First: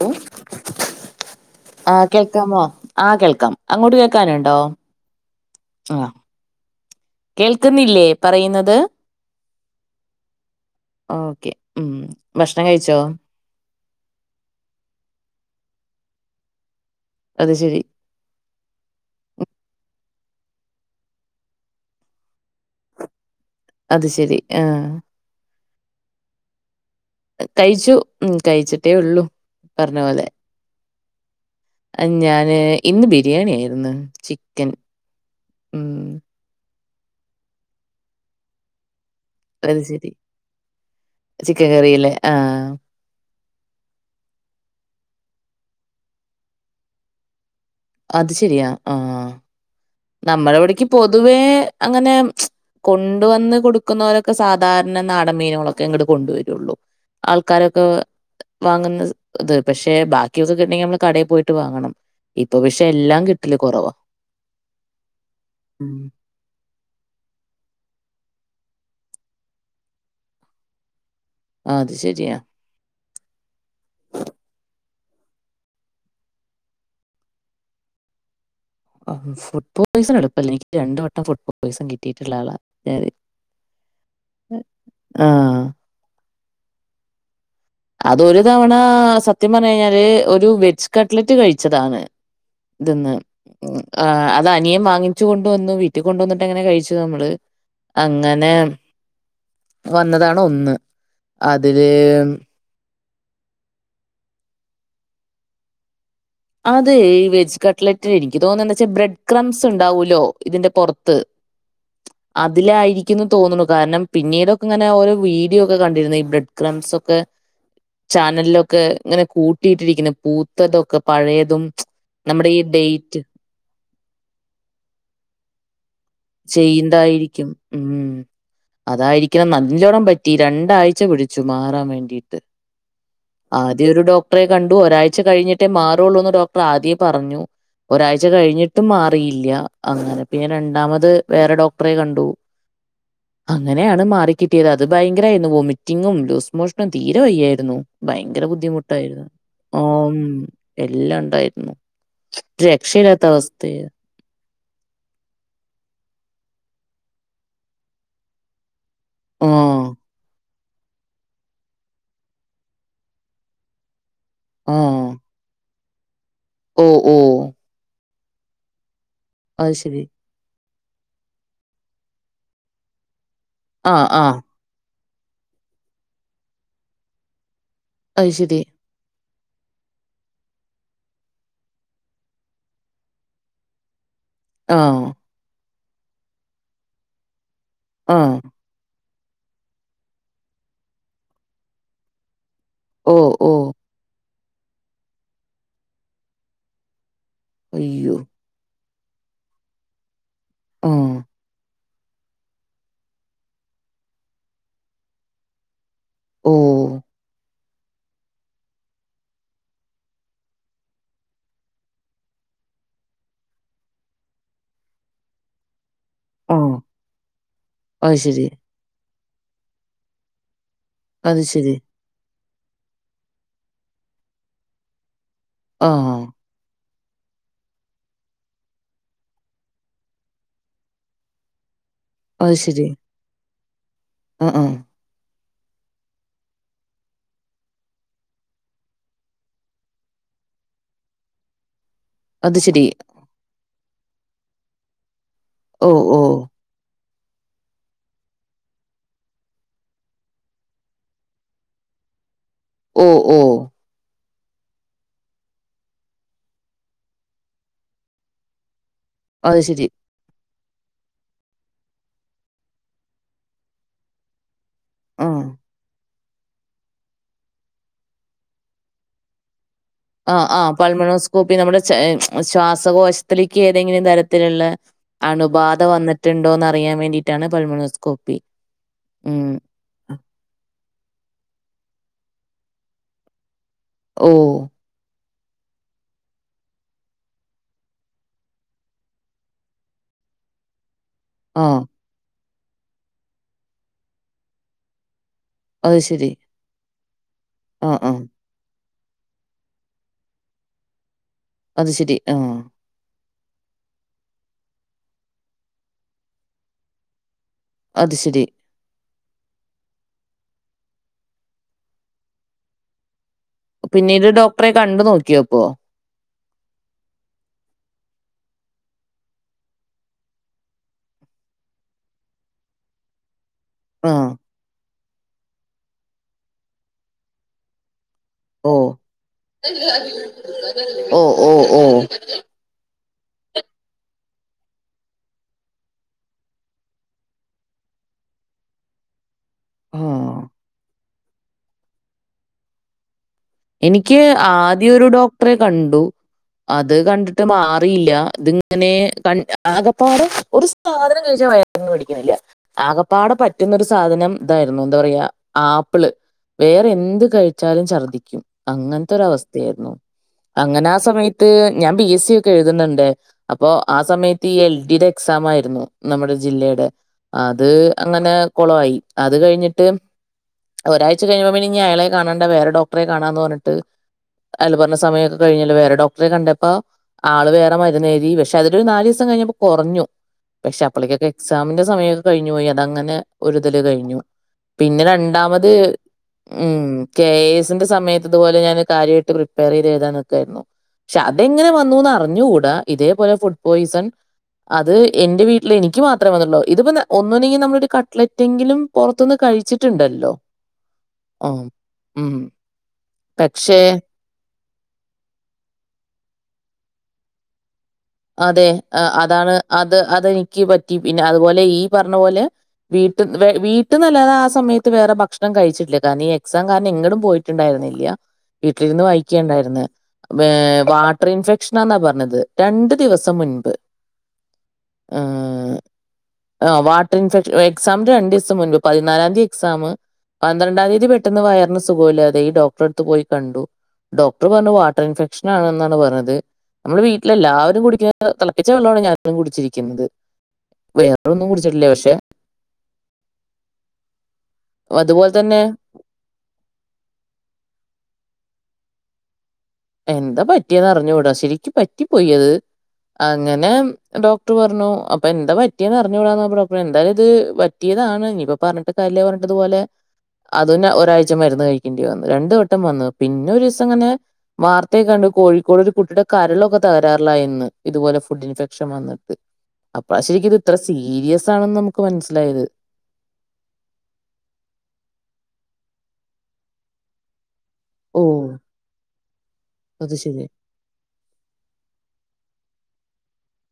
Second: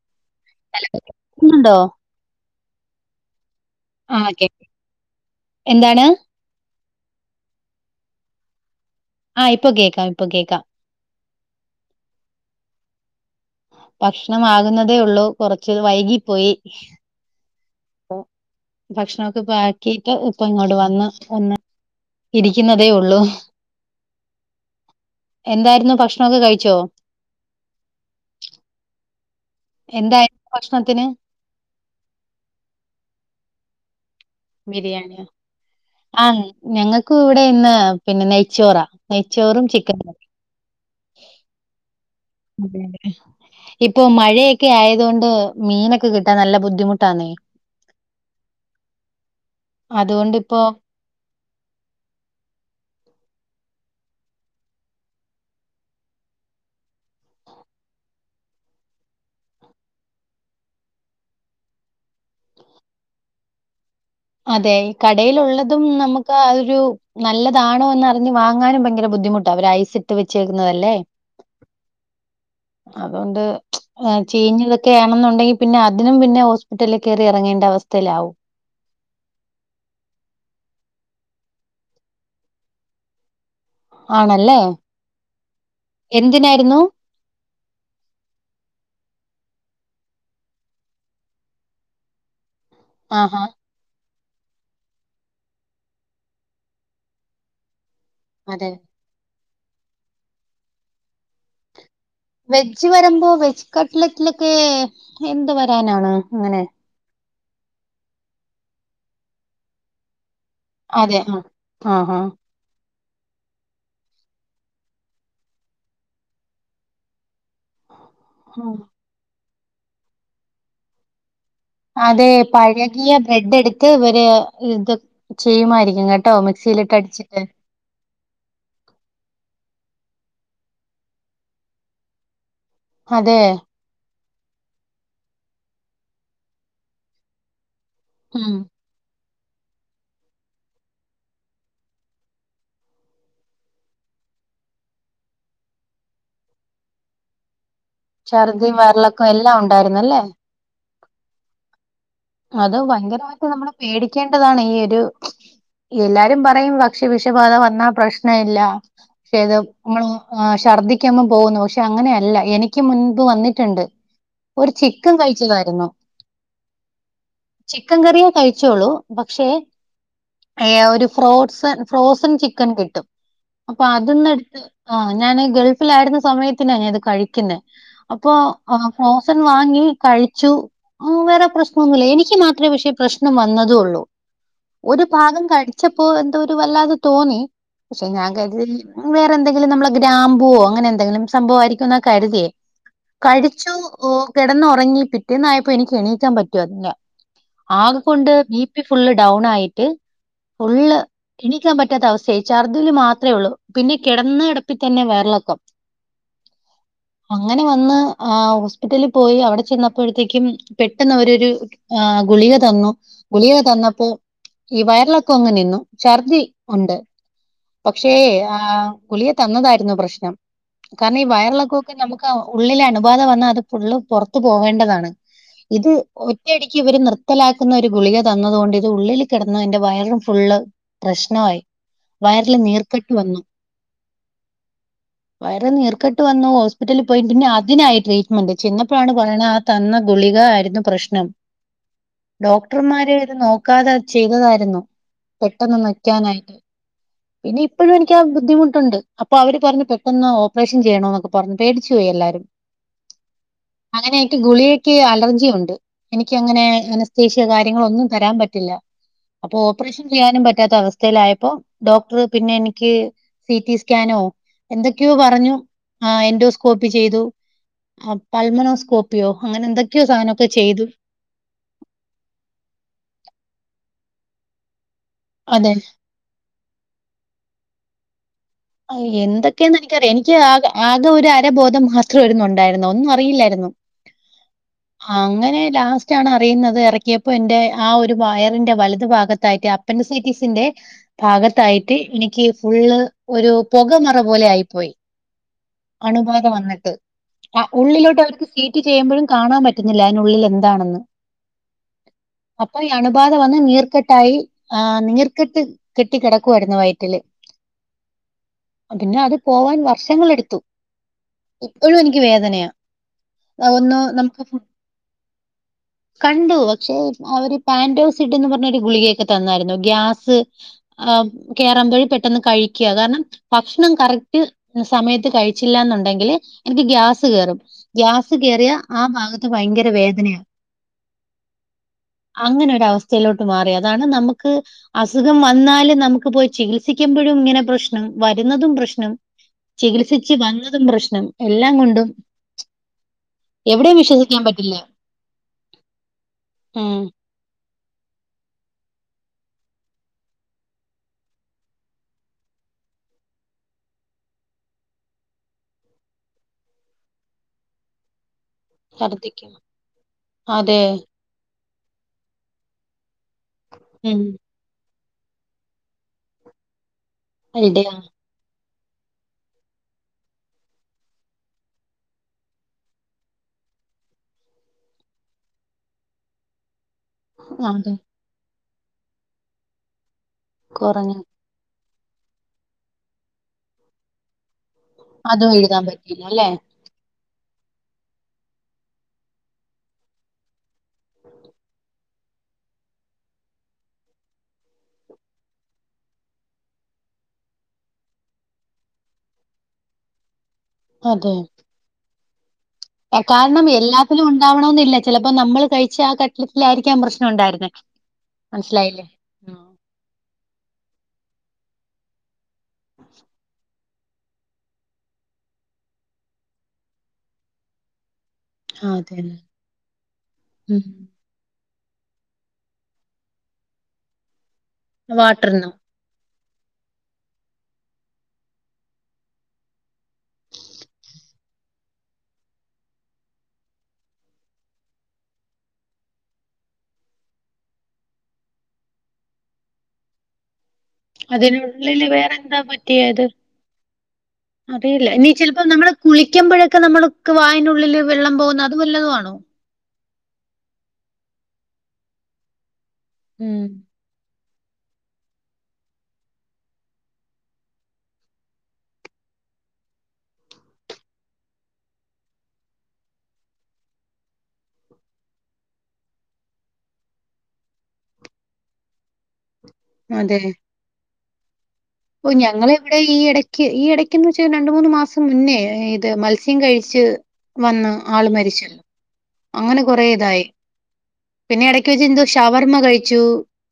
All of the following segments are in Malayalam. [unintelligible] ക്കുന്നുണ്ടോ ആ കേൾക്കാമോ ആ കേൾക്കാം അങ്ങോട്ട് ആഹ് കേ കേക്കാനുണ്ടോ എന്താണ് കേൾക്കുന്നില്ലേ പറയുന്നത് ആഹ് ഇപ്പൊ കേക്കാം ഇപ്പൊ കേക്കാം ഓക്കെ ഉം ഭക്ഷണം കഴിച്ചോ ഭക്ഷണമാകുന്നതേ ഉള്ളു കുറച്ച് വൈകിപ്പോയി അത് ശരി ഭക്ഷണൊക്കെ പാക്കിട്ട് ഇപ്പ ഇങ്ങോട്ട് വന്ന് ഒന്ന് ഇരിക്കുന്നതേ ഉള്ളൂ അത് ശെരി ആ എന്തായിരുന്നു ഭക്ഷണൊക്കെ കഴിച്ചോ കഴിച്ചു ഉം കഴിച്ചിട്ടേ ഉള്ളൂ എന്തായി ഭക്ഷണത്തിന് ഞാന് ഇന്ന് ബിരിയാണി ആയിരുന്നു ചിക്കൻ ബിരിയാണിയോ ഉം ആ ഞങ്ങൾക്കു ഇവിടെ ഇന്ന് പിന്നെ നെയ്ച്ചോറാ നെയ്ച്ചോറും അത് ചിക്കൻ ശരി [unintelligible] ചിക്കൻ കറിയില്ലേ ആ അതെ അതെ ഇപ്പൊ മഴയൊക്കെ ആയതോണ്ട് മീനൊക്കെ കിട്ടാൻ നല്ല ബുദ്ധിമുട്ടാന്നേ അത് ശെരിയാ ആ നമ്മുടെ അതുകൊണ്ടിപ്പോ ഇവിടേക്ക് പൊതുവേ അങ്ങനെ കൊണ്ടുവന്ന് കൊടുക്കുന്നവരൊക്കെ സാധാരണ നാടൻമീനുകളൊക്കെ ഇങ്ങൊട് കൊണ്ടുവരുള്ളു ആൾക്കാരൊക്കെ വാങ്ങുന്നത് ഇത് പക്ഷെ ബാക്കിയൊക്കെക്കിട്ടണോങ്കി നമ്മള് കടയിൽ പോയിട്ട് വാങ്ങണം ഇപ്പൊ പക്ഷെ എല്ലാം കിട്ടല് കുറവാ അതെ കടയിലുള്ളതും ഉം. നമുക്ക് അതൊരു നല്ലതാണോന്ന് ആ വാങ്ങാനും ഭയങ്കര ബുദ്ധിമുട്ടാണ് അവര് ഐസ് ഇട്ട് വച്ചേക്കുന്നതല്ലേ ആ, അത് ശരിയാ. അതുകൊണ്ട് ചീഞ്ഞതൊ ക്കെ ആണെന്നുണ്ടെങ്കിൽ പിന്നെ അതിനും പിന്നെ ഹോസ്പിറ്റലിൽ കയറി ഇറങ്ങേണ്ട അവസ്ഥയിലാവും ഫുഡ് പോയിസൺ എടുപ്പല്ല എനിക്ക് രണ്ട് വട്ടം ഫുഡ് പോയിസൺ കിട്ടിയിട്ടുള്ള ആളാണ് ആണല്ലേ എന്തിനായിരുന്നു അതൊരു തവണ സത്യം പറഞ്ഞ്കഴിഞ്ഞാല് ഒരു വെജ് കട്ലറ്റ് കഴിച്ചതാണ് ഇതന്ന് ആഹാ. ആ അത് അനിയൻ വാങ്ങിച്ചു കൊണ്ടുവന്നു വീട്ടിൽ കൊണ്ടുവന്നിട്ട് അങ്ങനെ കഴിച്ചു നമ്മള് അങ്ങനെ അതെ. വന്നതാണ് ഒന്ന് അതില് വെജ് വരുമ്പോ വെജ് കട്ലറ്റിലൊക്കെ എന്ത് വരാനാണ് അങ്ങനെ? അതെ ഈ വെജ് കട്ലെറ്റിൽ എനിക്ക് തോന്നുന്നെ എന്നുവെച്ചാൽ ബ്രെഡ് ക്രംസ് ഉണ്ടാവൂലോ ഇതിന്റെ പുറത്ത് അതെ. ആഹ്. ആഹാ. അതിലായിരി ക്കുന്നു തോന്നുന്നു കാരണം പിന്നീടൊക്കെങ്ങിനെ ഓരോ വീഡിയോ ഒക്കെ കണ്ടിരുന്നു ഈ ബ്രെഡ് ക്രംസ് ഒക്കെ ആഹ്. ചാനലിലൊക്കെ ഇങ്ങനെ കൂട്ടിയിട്ടിരിക്കുന്നു പൂത്തതൊക്കെ പഴയത് അതെ പഴകിയ ബ്രെഡ് എടുത്ത് ഇവര് ഇത് ചെയ്യുമായിരിക്കും കേട്ട ചെയ്യുണ്ടായിരിക്കും ഉം അതായിരിക്കണം നല്ലോണം പറ്റി രണ്ടാഴ്ച പിടിച്ചു മാറാൻ വേണ്ടീട്ട് അതെ. ആദ്യ ഒരു ഡോ ഡോക്ടറെ കണ്ടു ഒരാഴ്ച കഴിഞ്ഞിട്ടേ മാറുവൊള്ളൂന്ന് ഡോക്ടർ ആദ്യേ പറഞ്ഞു ഒരാഴ്ച ഉം. കഴിഞ്ഞിട്ടും മാറിയില്ല അങ്ങനെ പിന്നെ രണ്ടാമ ത് വേറെ ഡോക്ടറെ കണ്ടു. അങ്ങനെയാണ് മാറിക്കിട്ടിയത് അത് ഭയങ്കരമായിരുന്നു വൊമിറ്റിങ്ങും ലൂസ് മോഷനും തീരെ വയ്യായിരുന്നു. ഭയങ്കര ഛർദിയും ബുദ്ധിമുട്ടായിരുന്നു. വയറിളക്കം എല്ലാം ഉണ്ടായിരുന്നല്ലേ എല്ലാം ഉണ്ടായിരുന്നു. അത് രക്ഷയില്ലാത്ത ഭയങ്കരമായിട്ട് നമ്മള് അവസ്ഥയാ. പേടിക്കേണ്ടതാണ് ഈ ഒരു എല്ലാ രും പറയും ഭക്ഷ്യ വിഷബാധ വന്നാ പ്രശ്നവില്ല പക്ഷെ ആ. ഇത് നമ്മള് ആശു ഛർദ്ദിക്കുമ്പം പോകുന്നു. പക്ഷെ അങ്ങനെയല്ല എനിക്ക് മുൻപ് വന്നിട്ടുണ്ട്. ഒരു ആ. ചിക്കൻ കഴിച്ചതായിരുന്നു. ഓ, ഓ. ചിക്കൻ കറിയേ കഴിച്ചോള്ളു. പക്ഷേ അത് ശരി. ഏ ഒരു ഫ്രോസൺ ഫ്രോസൺ ചിക്കൻ കിട്ടും അപ്പൊ ആ, ആ. അതിന്നെടുത്ത് ആ ഞാന് ഗൾഫിലായിരുന്ന സമയത്തിനാ ഞാൻ ഇത് കഴിക്കുന്നത് അത് അപ്പൊ ശരി. സൻ വാങ്ങി കഴിച്ചു. വേറെ പ്രശ്നമൊന്നുവില്ല എനിക്ക് മാത്രമേ പക്ഷേ പ്രശ്നം വന്നതും ഒള്ളൂ. ആ. ഒരു ഭാഗം കടിച്ചപ്പോ എന്തോ ഒരു വല്ലാതെ തോന്നി പക്ഷെ ആ. ഞാൻ കരുതി വേറെ എന്തെങ്കിലും നമ്മളെ ഗ്രാമ്പൂവോ അങ്ങനെ എന്തെങ്കിലും സംഭവം ആയിരിക്കും എന്നാ കരുതിയേ. ഓ, ഓ. കഴിച്ചു കിടന്നുറങ്ങി പിറ്റേന്നായപ്പോ എനിക്ക് എണീക്കാൻ പറ്റുവേല്ല. അയ്യോ! ആകെകൊണ്ട് ബി പി ഫുള്ള് ഡൗൺ ആയിട്ട് ആ. ഫുള്ള് എണീക്കാൻ പറ്റ റ്റാത്ത അവസ്ഥയായി ഛർദില് മാത്രേ ഉള്ളൂ പിന്നെ കിടന്ന കിടപ്പിൽ തന്നെ വയറിളക്കം. ഓഹ് അങ്ങനെ വന്ന് ഹോസ്പിറ്റലിൽ പോയി അവിടെ ചെന്നപ്പോഴത്തേക്കും പെട്ടന്നവര് ഒര് ഗുളിക തന്നു ഗുളിക തന്നപ്പോ ഈ വയറിളക്കം അങ്ങ് നിന്നു. ഛർദി ആ. ഉണ്ട് പക്ഷേ അത് ശരി. ആ ഗുളിക തന്നതായിരുന്നു പ്രശ്നം. കാരണം ഈ അത് ശരി. വയറിളക്കവൊക്കെ നമുക്ക് ഉള്ളിലെ അണുബാധ വന്നാ അത് ഫുള്ള് പുറത്തു പോകേണ്ടതാണ്. ആ. ഇത് ഒറ്റടിക്ക് ഇവര് നിർത്തലാക്കുന്ന ഒരു ഗുളിക തന്നതുകൊണ്ട് ഇത് ഉള്ളിൽ കിടന്ന് എന്റെ വയറും ഫുള്ള് പ്രശ്നമായി. വയ്ർൽ നീർക്കെട്ട് വന്നു. അഹ് അഹ് വയർ നീർക്കെട്ട് വന്നു ഹോസ്പിറ്റൽ പോയി പിന്നെ അതിനായി ട്രീറ്റ്മെന്റ് ചെന്നപ്പോഴാണ് പറയണേ ആ തന്ന ഗുളി ഗായിരുന്നു പ്രശ് ണം അത് ശരി. ഡോക്ടർമാരാരും നോക്കാതെ ചെയ്തതായിരുന്നു. പെട്ടെന്ന് ഓ, ഓ. നിക്യാനായിട്ട് പിന്നെ ഇപ്പഴു എനിക്കാ ബുദ്ധിമുട്ടുണ്ട്. അപ്പൊ അവര് പറഞ്ഞ് പെട്ടെന്നാ ഓപ്പറേഷൻ ചെയ്യണോന്നൊക്കെ പറഞ്ഞ് പേടിചോയി യെല്ലാരും ഓ ഓ നായിട്ട് ഗുളികക്ക് അലർജിയുണ്ട് എനിക്ക് അങ്ങനെ അനസ്റ്റെഷ്യ കാര്യങ്ങളൊന്നും തരാൻ പറ്റില്ല. അപ്പൊ അത് ശരി. ഒപ്രെഷൻ ചെയ്യാനും പറ്റ് റ്റാത്ത അവസ്തേലായപ്പോ ഡോക്ടർ പിന്നെ എനിക്ക് സി റ്റി സ്കാനോ എന്തൊക്യോ ആ. പറഞ്ഞു. ആ എൻഡോസ്കോപ്പി ചെയ്തു. ആ പൽമനോസ്കോപ്പിയോ അങ്ങനെ എന്തൊക്യോ സാനൊകി ആ പൾമണോസ്കോപ്പി നമ്മുടെ ചേ ശ്വാസകോഷ്തിൽക്ക് ഏതെങ്കിലും തരത്തില്ള്ള അതെ അണുബാധ വന്നിട്ട്ണ്ടോന്നറിയാൻ വേണ്ടിട്ടാണ് പൾമണോസ്കോപ്പി. അയ് ഉം. എന്തൊക്കെന്ന് എനിക്കറിയാ എനിക്ക് ആകെ അത് ഒരരബോധം മാത്ര ഒര്ന്നു ണ്ടായിരുന്നു ഒന്നു അറിയില്ലാര്ന്നു. ഓ അങ്ങനെ ലാസ്റ്റാണ് അറിയ്ന്നത് എറക്കിയപ്പോ എന്റെ ആ ഒരു വയറിന്റെ വല്ത് ഭാഗത്തായിട്ട് അപ്പന്റിസ് റ്റീറ്റിസിന്റെ ആഹ്. ഭാഗത്തായിട്ട് എനിക്ക് ഫുള്ള് ഒരു പൊഗ മറ പോലെ ആയിപ്പോയി. അത് ശരി. അണുബാധ വന്നിട്ട് ആ ആഹ് ഉള്ളിലോട്ട് ആഹ്. അവർക്ക് സി റ്റി ചെയ്യുമ്പഴും കാണാം പറ്റുന്നില്ല അയ്ന്നുള്ളിലെന്താണെന്ന്. അത് ശെരി ആഹ് ബാധ വന്ന് നീർക്കെട്ടായി അഹ് നീർക്കെട്ട് കെട്ടി കെടക്കുവായിരുന്നു വയ്റ്റില്. അത് ശരി പിന്നെ അത് പോവാൻ വർഷങ്ങളെടുത്തു. ഇപ്പഴും എനിക്ക് വേദനയാ അഹ് ഒന്ന് പിന്നീട് നമ്ക്ക് ഫുഡ് ഡോക്ടറെ കണ്ടു നോക്കിയോ അപ്പോ? കണ്ടു പക്ഷെ അവര് പന്റ്റ്റൊസ് സിഡ് എന്ന്പർനൊര് ഗുളികയൊക്കെ തന്നായിരുന്നു ഗ്യാസ് ആഹ്മ് കേറമ്പോയ് പെട്ടെന്ന് കഴി ക്യാ കാരണം ഭക്ഷ്ണം ആഹ്. കറക്റ്റ് സമയത്ത് കഴിച്ചില്ലാന്നുണ്ടെങ്കില് എനിക്ക് ഗ്യാസ് കേറും. ഗ്യാസ് കെറിയ ഓഹ്! ആ ഭാഗത്ത് ഭയങ്കര വേദനയാ, ഓഹ് ഓഹ് ഓഹ്. അങ്ങനൊരാ അവസ്ഥയിലോട്ട് മാറി അതാണ് അവസ്ഥയിലോട്ട് മാറി. അതാണ് നമുക്ക് അസുഖം വന്നാലും നമുക് പോയ്‌ ചികിത്സിക്കുമ്പഴും ഇങ്ങനെ പ്രശ്നം വരുന്നതും പ്രശ്നം, ചികിൽസിച്ചു ആഹ്. വന്നതും പ്രശ്നം എല്ലാം കൊണ്ടും എവിടെയും എനിക്ക് വിശ്വസിക്കാൻ പറ്റില്ല. ആദ്യൊരു ഡോക്ടറെ കണ്ടു ഉം അത് കണ്ട്ട്ട് മാറീല്ല. ഇതിങ്ങനെ കൺ ആകപ്പാടെ ഒരു സാധനം കഴിച്ചാൽ വയറിനു പിടിക്കിന്നില്ല. ആകപ്പാടെ പറ്റുന്ന ഒരു സാധന നം ഇതായിരുന്നു എന്താ പറയാ ആപ്പിള് വേറെ എന്ത് കഴിച്ചാലും ഛർദ്ദിക്കും ഛർദിക്കും അങ്ങൻതൊരവസ്തെർന്നു അതെ അങ്ങനാ ആ സമയത്ത് ഞാൻ ബി എസ് സി ഒക്കെ എഴുതുന്ന്ണ്ട് അപ്പൊ ആ ഉം സമയത്ത് ഈ എൽ ഡിടെ എക്സാം ആയിരുന്നു. നമ്മുടെ ജില്ലെടെ അത് ഐഡിയ അങ്ങനെ കൊളവായി. അത് കഴിഞ്ഞിട്ട് ഒരാഴ്ച കഴിഞ്ഞപ്പോപിന്നെ ഇനി അയാളെ കാണണ്ട വേറെ ഡോക്ടറെ കാണാന്ന് പർഞ്ഞിട്ട്, അയൾ പറഞ്ഞ സമയൊക്കെ കഴിഞ്ഞല്ലോ വേറെ ഡോക്ടറെ കണ്ടപ്പോ ആള് വേറ അതെ മരുന്നെതി. പശേ അതൊരു നാല് ഈസം കഴിഞ്ഞപ്പോ കൊർഞ്ഞു. പശേ കൊറഞ്ഞു അപ്പളക്കൊക്കെ എക്സാമിന്റെ സമയൊക്കെ കഴിഞ്ഞു പോയി അതങ്ങനെ ഒരുതല് കഴിഞ്ഞു പിന്നെ അതും രണ്ടാമത് എഴുതാൻ പറ്റിയില്ല അല്ലേ ഉം കേസ് ന്റെ സയത്ത് ഇത്പോലെ ഞാന് കാര്യായിട്ട് പ്രിപ്പയറീത് എഴുതാൻ നിക്കെർന്നു. ഷെ അതെങ്ങനെ വന്നുന്ന് അറിഞ്ഞൂടാ. ഇതേപോലെ ഫുഡ് പോയ്സൺ അത് എന്റെ വീട്ടില് എനിക്ക് മാത്രേ വന്നിട്ടുള്ളു. ഇതിപ്പോ ഒന്നുണ്ടെങ്കില് നമ്മളൊരു കട്ട്ലെറ്റെങ്കിലും പുറത്തുന്ന് കഴിച്ചിട്ടുണ്ടല്ലോ അതെ ആ ഉം കാരണം പക്ഷേ എല്ലാത്തിലും ഉണ്ടാവ ണൊന്നില്ല, ചെലപ്പോ നമ്മള് കഴിച്ച ആ കട്ട്ലറ്റിലായിരിക്കാം പ്രശ്നം ഉണ്ടായിരുന്നേ. അതെ, അതാണ് അത് അതെനിക്ക് പറ്റി. പിന്നെ അതുപോലെ ഈ പർഞ്ഞ പോലെ വീട്ട്ന്ന് വെ വീട്ടീന്നല്ലാതെ ആ സമയത്ത് വേറെ ഭക്ഷണം കഴിച്ചിട്ടില്ല കാരണം ഈ എക്സാം കാരണം എങ്ങടും പോയിട്ടുണ്ടായിരുന്നില്ല്യ. വീട്ടിലിരുന്ന് അതെന്നെ വായിക്കണ്ടായിരുന്നെ. ഉം വാട്ടർ ഇൻഫെക്ഷനാന്ന പറഞ്ഞത്. രണ്ട് ദിവസം മുൻപ് വാട്ടർനോ ഏഹ് ആ വാട്ടർ ഇൻഫെക്ഷ എക്സാമിന്റെ രണ്ടു ദിവസം മുൻപ് പതിനാലാന്തി എക്സാമ്. പന്ത്രണ്ടാം തീയതി പെട്ടെന്ന് വയറിന് സുഖോല്ലാതെയായി. ഡോക്ടറെ അടുത്ത് പോയി കണ്ടു ഡോക്ടർ പർഞ്ഞു വാട്ടർ ഇൻഫെക്ഷനാണ്ന്നാണ് പറഞ്ഞത്. നമ്മള് വീട്ടിലെല്ലാരും കുടിക് ക്യാ തിളപ്പിച്ച വെള്ളമാണ് ഞാനും കുടിച്ചിരിക്കുന്നത് വേറൊന്നും കുടിച്ചിട്ടില്ല അതിനുള്ളില് പക്ഷെ വേറെ എന്താ പറ്റിയത് അതെല്ലെ, ഇനി അതുപോലെ തന്നെ ചിലപ്പോ നമ്മള് കുളിക്കുമ്പോഴൊക്കെ നമ്മൾക്ക് വായന്റുള്ളിൽ വെള്ളം പോകുന്ന അത് വല്ലതും ആണോ എന്താ പറ്റിയന്നറിഞ്ഞൂടാ ശരിക്കും പറ്റി പോയത് ഉം അങ്ങനെ ഡോ ടർ പർനു അപ്പൊ എന്താ പറ്റീതെന്നറിഞ്ഞൂടാന്ന്‌ പറഞ്ഞപ്പോള് ഡോക്ടർ എന്തായാലുമിത് പറ്റിയതാണ്, ഇനി ഇപ്പൊ പറഞ്ഞിട്ട് കാര്യമില്ലാന്നുപറഞ്ഞിട്ട് അതുപോലെ അതും ന ഒരാഴ്ച മരുന്ന് കഴിക്കേണ്ടി വന്നു. രണ്ട് വട്ടം വന്നു. പിന്നെ ഒരു ദിവസം ഇങ്ങനെ വാർത്തയെക്കണ്ട് കോഴിക്കോട് ഒരു കുട്ടിയുടെ കരളൊക്കെ തകരാറിലായെന്ന് ഇതുപോലെ ഫുഡ് ഇൻഫെക്ഷൻ വന്നിട്ട് അപ്പോ അതെ ശരിക്ക് ഇത് ഇത്ര സീരിയസ് ആണെന്ന് നമുക് ഓ ഞങ്ങള ഇവിടെ ഈ ഇടയ്ക്ക്, ഈ ഇടക്ക്ന്ന് വെച്ചാ രണ്ട് മൂന്ന് മാസം മുന്നേ അതെ മത്സ്യം കഴിച്ച് വന്നു ഓ ആള് മരിച്ചു. അങ്ങനെ കൊറ അത് ഇതായി ശരി പിന്നെ ഇടക്ക് വെച്ച എന്തോ ഷവർമ്മ കഴിച്ചു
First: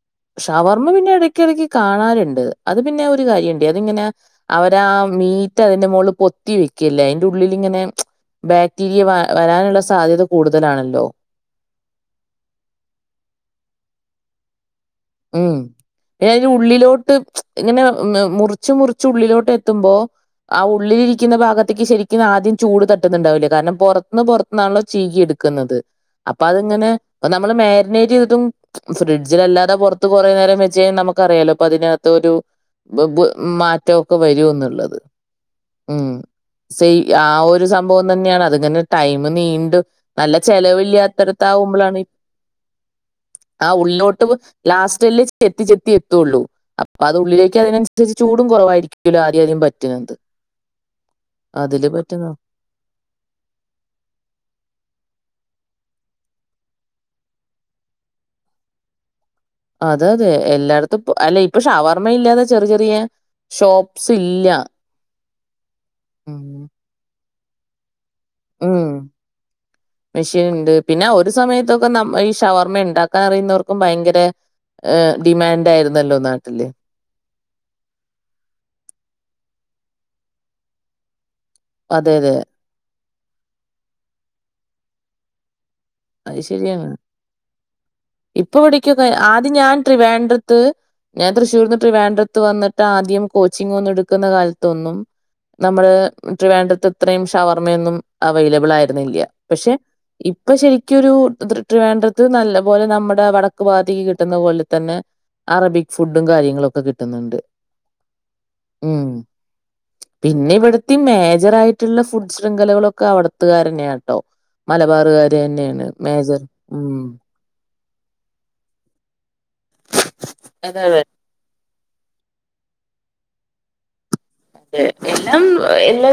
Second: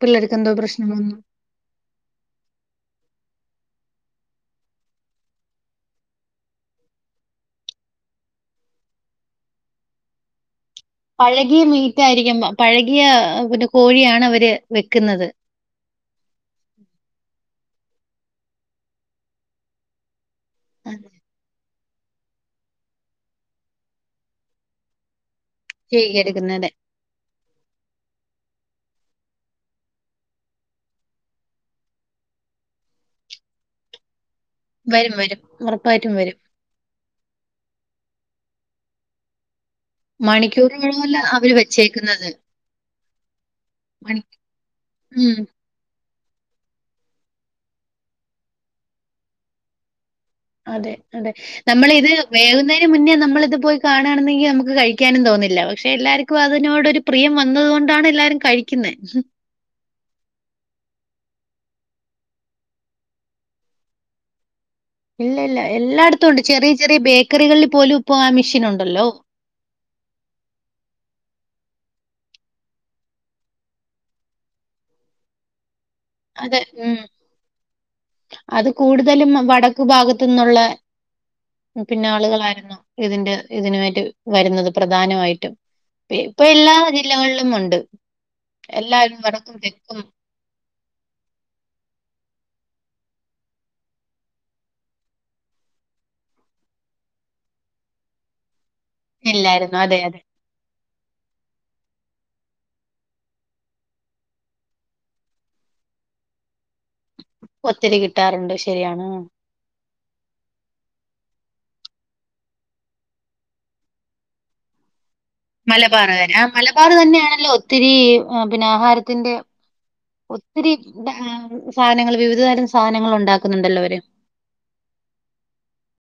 പിള്ളേർക്ക് എന്തോ ഷവർമ്മ പ്രശ്നം പിന്നെ വന്നു. ഇടക്ക ഇടക്ക് കാണാറുണ്ട് അത് പിന്നെ ഒരു കാര്യണ്ട് അതിങ്ങനെ അവരാ മീറ്റ് അതിന്റെ മോള് പൊത്തി വെക്കല്ലേ അയിന്ടെ ഉള്ളിലിങ്ങനെ ബാക്ടീരിയ വ വരാനുള്ള സാധ്യത കൂടുത പഴകിയ മീറ്റ ആയിരിക്കാം പഴകിയ പിന്നെ കോഴിയാണ് അവര് വെക്കുന്നത്. ഉം പിന്നയിന്ടെ ഉള്ളിലോട്ട് ഇങ്ങനെ മ് മുറിച്ച് മുറച്ച് ഉള്ളിലോട്ട് എത്തുമ്പോ ആ ഉള്ളിലിരിക്കുന്ന ഭാഗത്തേക്ക് ശരി ക്കും ആദ്യം ചൂട് തട്ടുന്നുണ്ടാവില്ല കാരണം പുറത്തുന്ന് പുറത്തുന്നാണല്ലോ ചീകിയ എടു ക്ക്ന്നത് അപ്പ അത് ചെയ്യിക്കുന്നത് ങ്ങനെ അപ്പ നമ്മള് മാരിനേറ്റ് ചെയ്തിട്ടും ഫ്രിഡ്ജിലല്ലാതെ പൊർ ത്ത് കുറേ നേരം വെച്ച നമുക്കറിയാലോ അപ്പൊ അതിനകത്ത് ഒരു ബ് ബ് മാറ്റൊ ഒക്കെ വരു ന്ന്ള്ളത് വരും വരും ഉം ഉറപ്പായിട്ടും വരും. സെയ്‌ ആ ഒരു സം പൊതന്നെയാണ് അത്ങ്ങന ടൈം നീണ്ടും നല്ല മണിക്കൂറുകളോളം ചെലവില്ലാത്തരത്ത അവര് ആകുമ്പോളാണ് വെച്ചേക്കുന്നത്. ആ മണി ഉള്ളിലോട്ട് ലാസ്റ്റ്ല്ല ഉം. ചെത്തി ചെത്തി എ തുള്ളൂ അപ്പൊ അത്ള്ളിലേക്ക് അതിനനുസരിച്ച് ചൂടും കുറവായിരിക്കല്ലോ ആദ്യം ആദ്യം പറ്റ്ണത് അതെ അതെ നമ്മള ഇത് വേകുന്നതിന് മുന്നേ നമ്മള് ഇത് പോയി കാണാണ്ന്നെങ്കി നമുക്ക് കഴിക്കാനും തോന്നില്ല പക്ഷെ എല്ലാർക്കും അതിനോടരു പ്രിയം വന്നത് കൊണ്ടാണ് എല്ലാരും കഴിക്കുന്നെ അതെ അതെ എല്ലായിടത്തും പ്പോ അല്ല ഇപ്പൊ ഷവർമ്മ ഇല്ലാതെ ചെറി ചെറിയ ഷോപ്സ് ഇല്ല ഇല്ല ഇല്ല എല്ലായിടത്തും ഉം. ഉണ്ട് ചെറിയ ചെറിയ ബേക്കറികളിൽ പോലും ഇപ്പൊ ആ മെഷീൻ ഉം ഉണ്ടല്ലോ. മെഷീൻ ഉണ്ട് പിന്നെ ഒ ഒരു സമയത്തൊക്കെ ന ഈ ഷവർമ്മ ഉണ്ടാക്കാൻ അറിയുന്നവർക്കും ഭയങ്കര ഡിമാൻഡ് ആയിരുന്ന് അതെ ഉം അത് കൂടുതലും മ് വടക് ക്ക് ഭാഗത്തു നിന്നുള്ള പിന്നാ അതെ അതെ. ആളുകളായിരുന്നു ഇതിന്റെ ഇതിനു വേണ്ടി വരുന്നത് പ്രധാനമായിട്ടും അത് ഇപ്പൊ എല്ലാ ശരിയാണ്. ജില്ലകളിലും ഉണ്ട് ഇപ്പൊ ഇവിടക്കൊക്കെ എല്ലാരും ആദ്യം വടക്കും ഞാൻ തെക്കും ട്രിവാൻഡ്രത് ഞാൻ തൃശ്ശൂർന്ന് ത്രിവാഡ്രത്ത് വന്നിട്ട് ആദ്യം കോച്ചിങ് ഒന്ന് എടുക്കുന്ന കാലത്തൊന്നും നമ്മള്ട്രിവാൻഡ്രത്തു ഇത്രയും ഷവർമയൊന്നും അവൈലബിൾ ആയിരുന്നു ആയിരുന്നില്ല പ ക്ഷെ എല്ലായിരുന്നു. അതെ അതെ. ഇപ്പൊ ശരിക്കും ഒരു ട്രിവാൻഡ്രത്തുനല്ല അപോലെ നമ്മടെ വടക്ക് ഭാത്തുക്ക് കിട്ടുന്ന പോലെ തന്നെ അറബിക് ഫുഡും കാര്യങ്ങളും ഒക്ക കിട്ടുന്നുണ്ട് ഒത്തിരി കിട്ടാറുണ്ട്. ഉം ശരിയാണ്. പിന്നെ ഇവിടത്തെ മേജർ ആയിട്ടുള്ള ഫുഡ് ശൃംഖലകളൊക്കെ അവിടത്തുകാരന്നെയാട്ടോ മലബാറുകാര് തന്നെയാണ് മലബാറുകാര് മേജർ ആ മലബാർ ഉം തന്നെയാ ണല്ലോ ഒത്തിരി പിന്നെ ആഹാരത്തിന്റെ ഒത്തിരി അതെ അതെ ആ സാധനങ്ങൾ വിവിധ തരം സാധനങ്ങൾ ഉണ്ടാക്കുന്നുണ്ടല്ലോ അവര് അതെ എല്ലാം എല്ലാ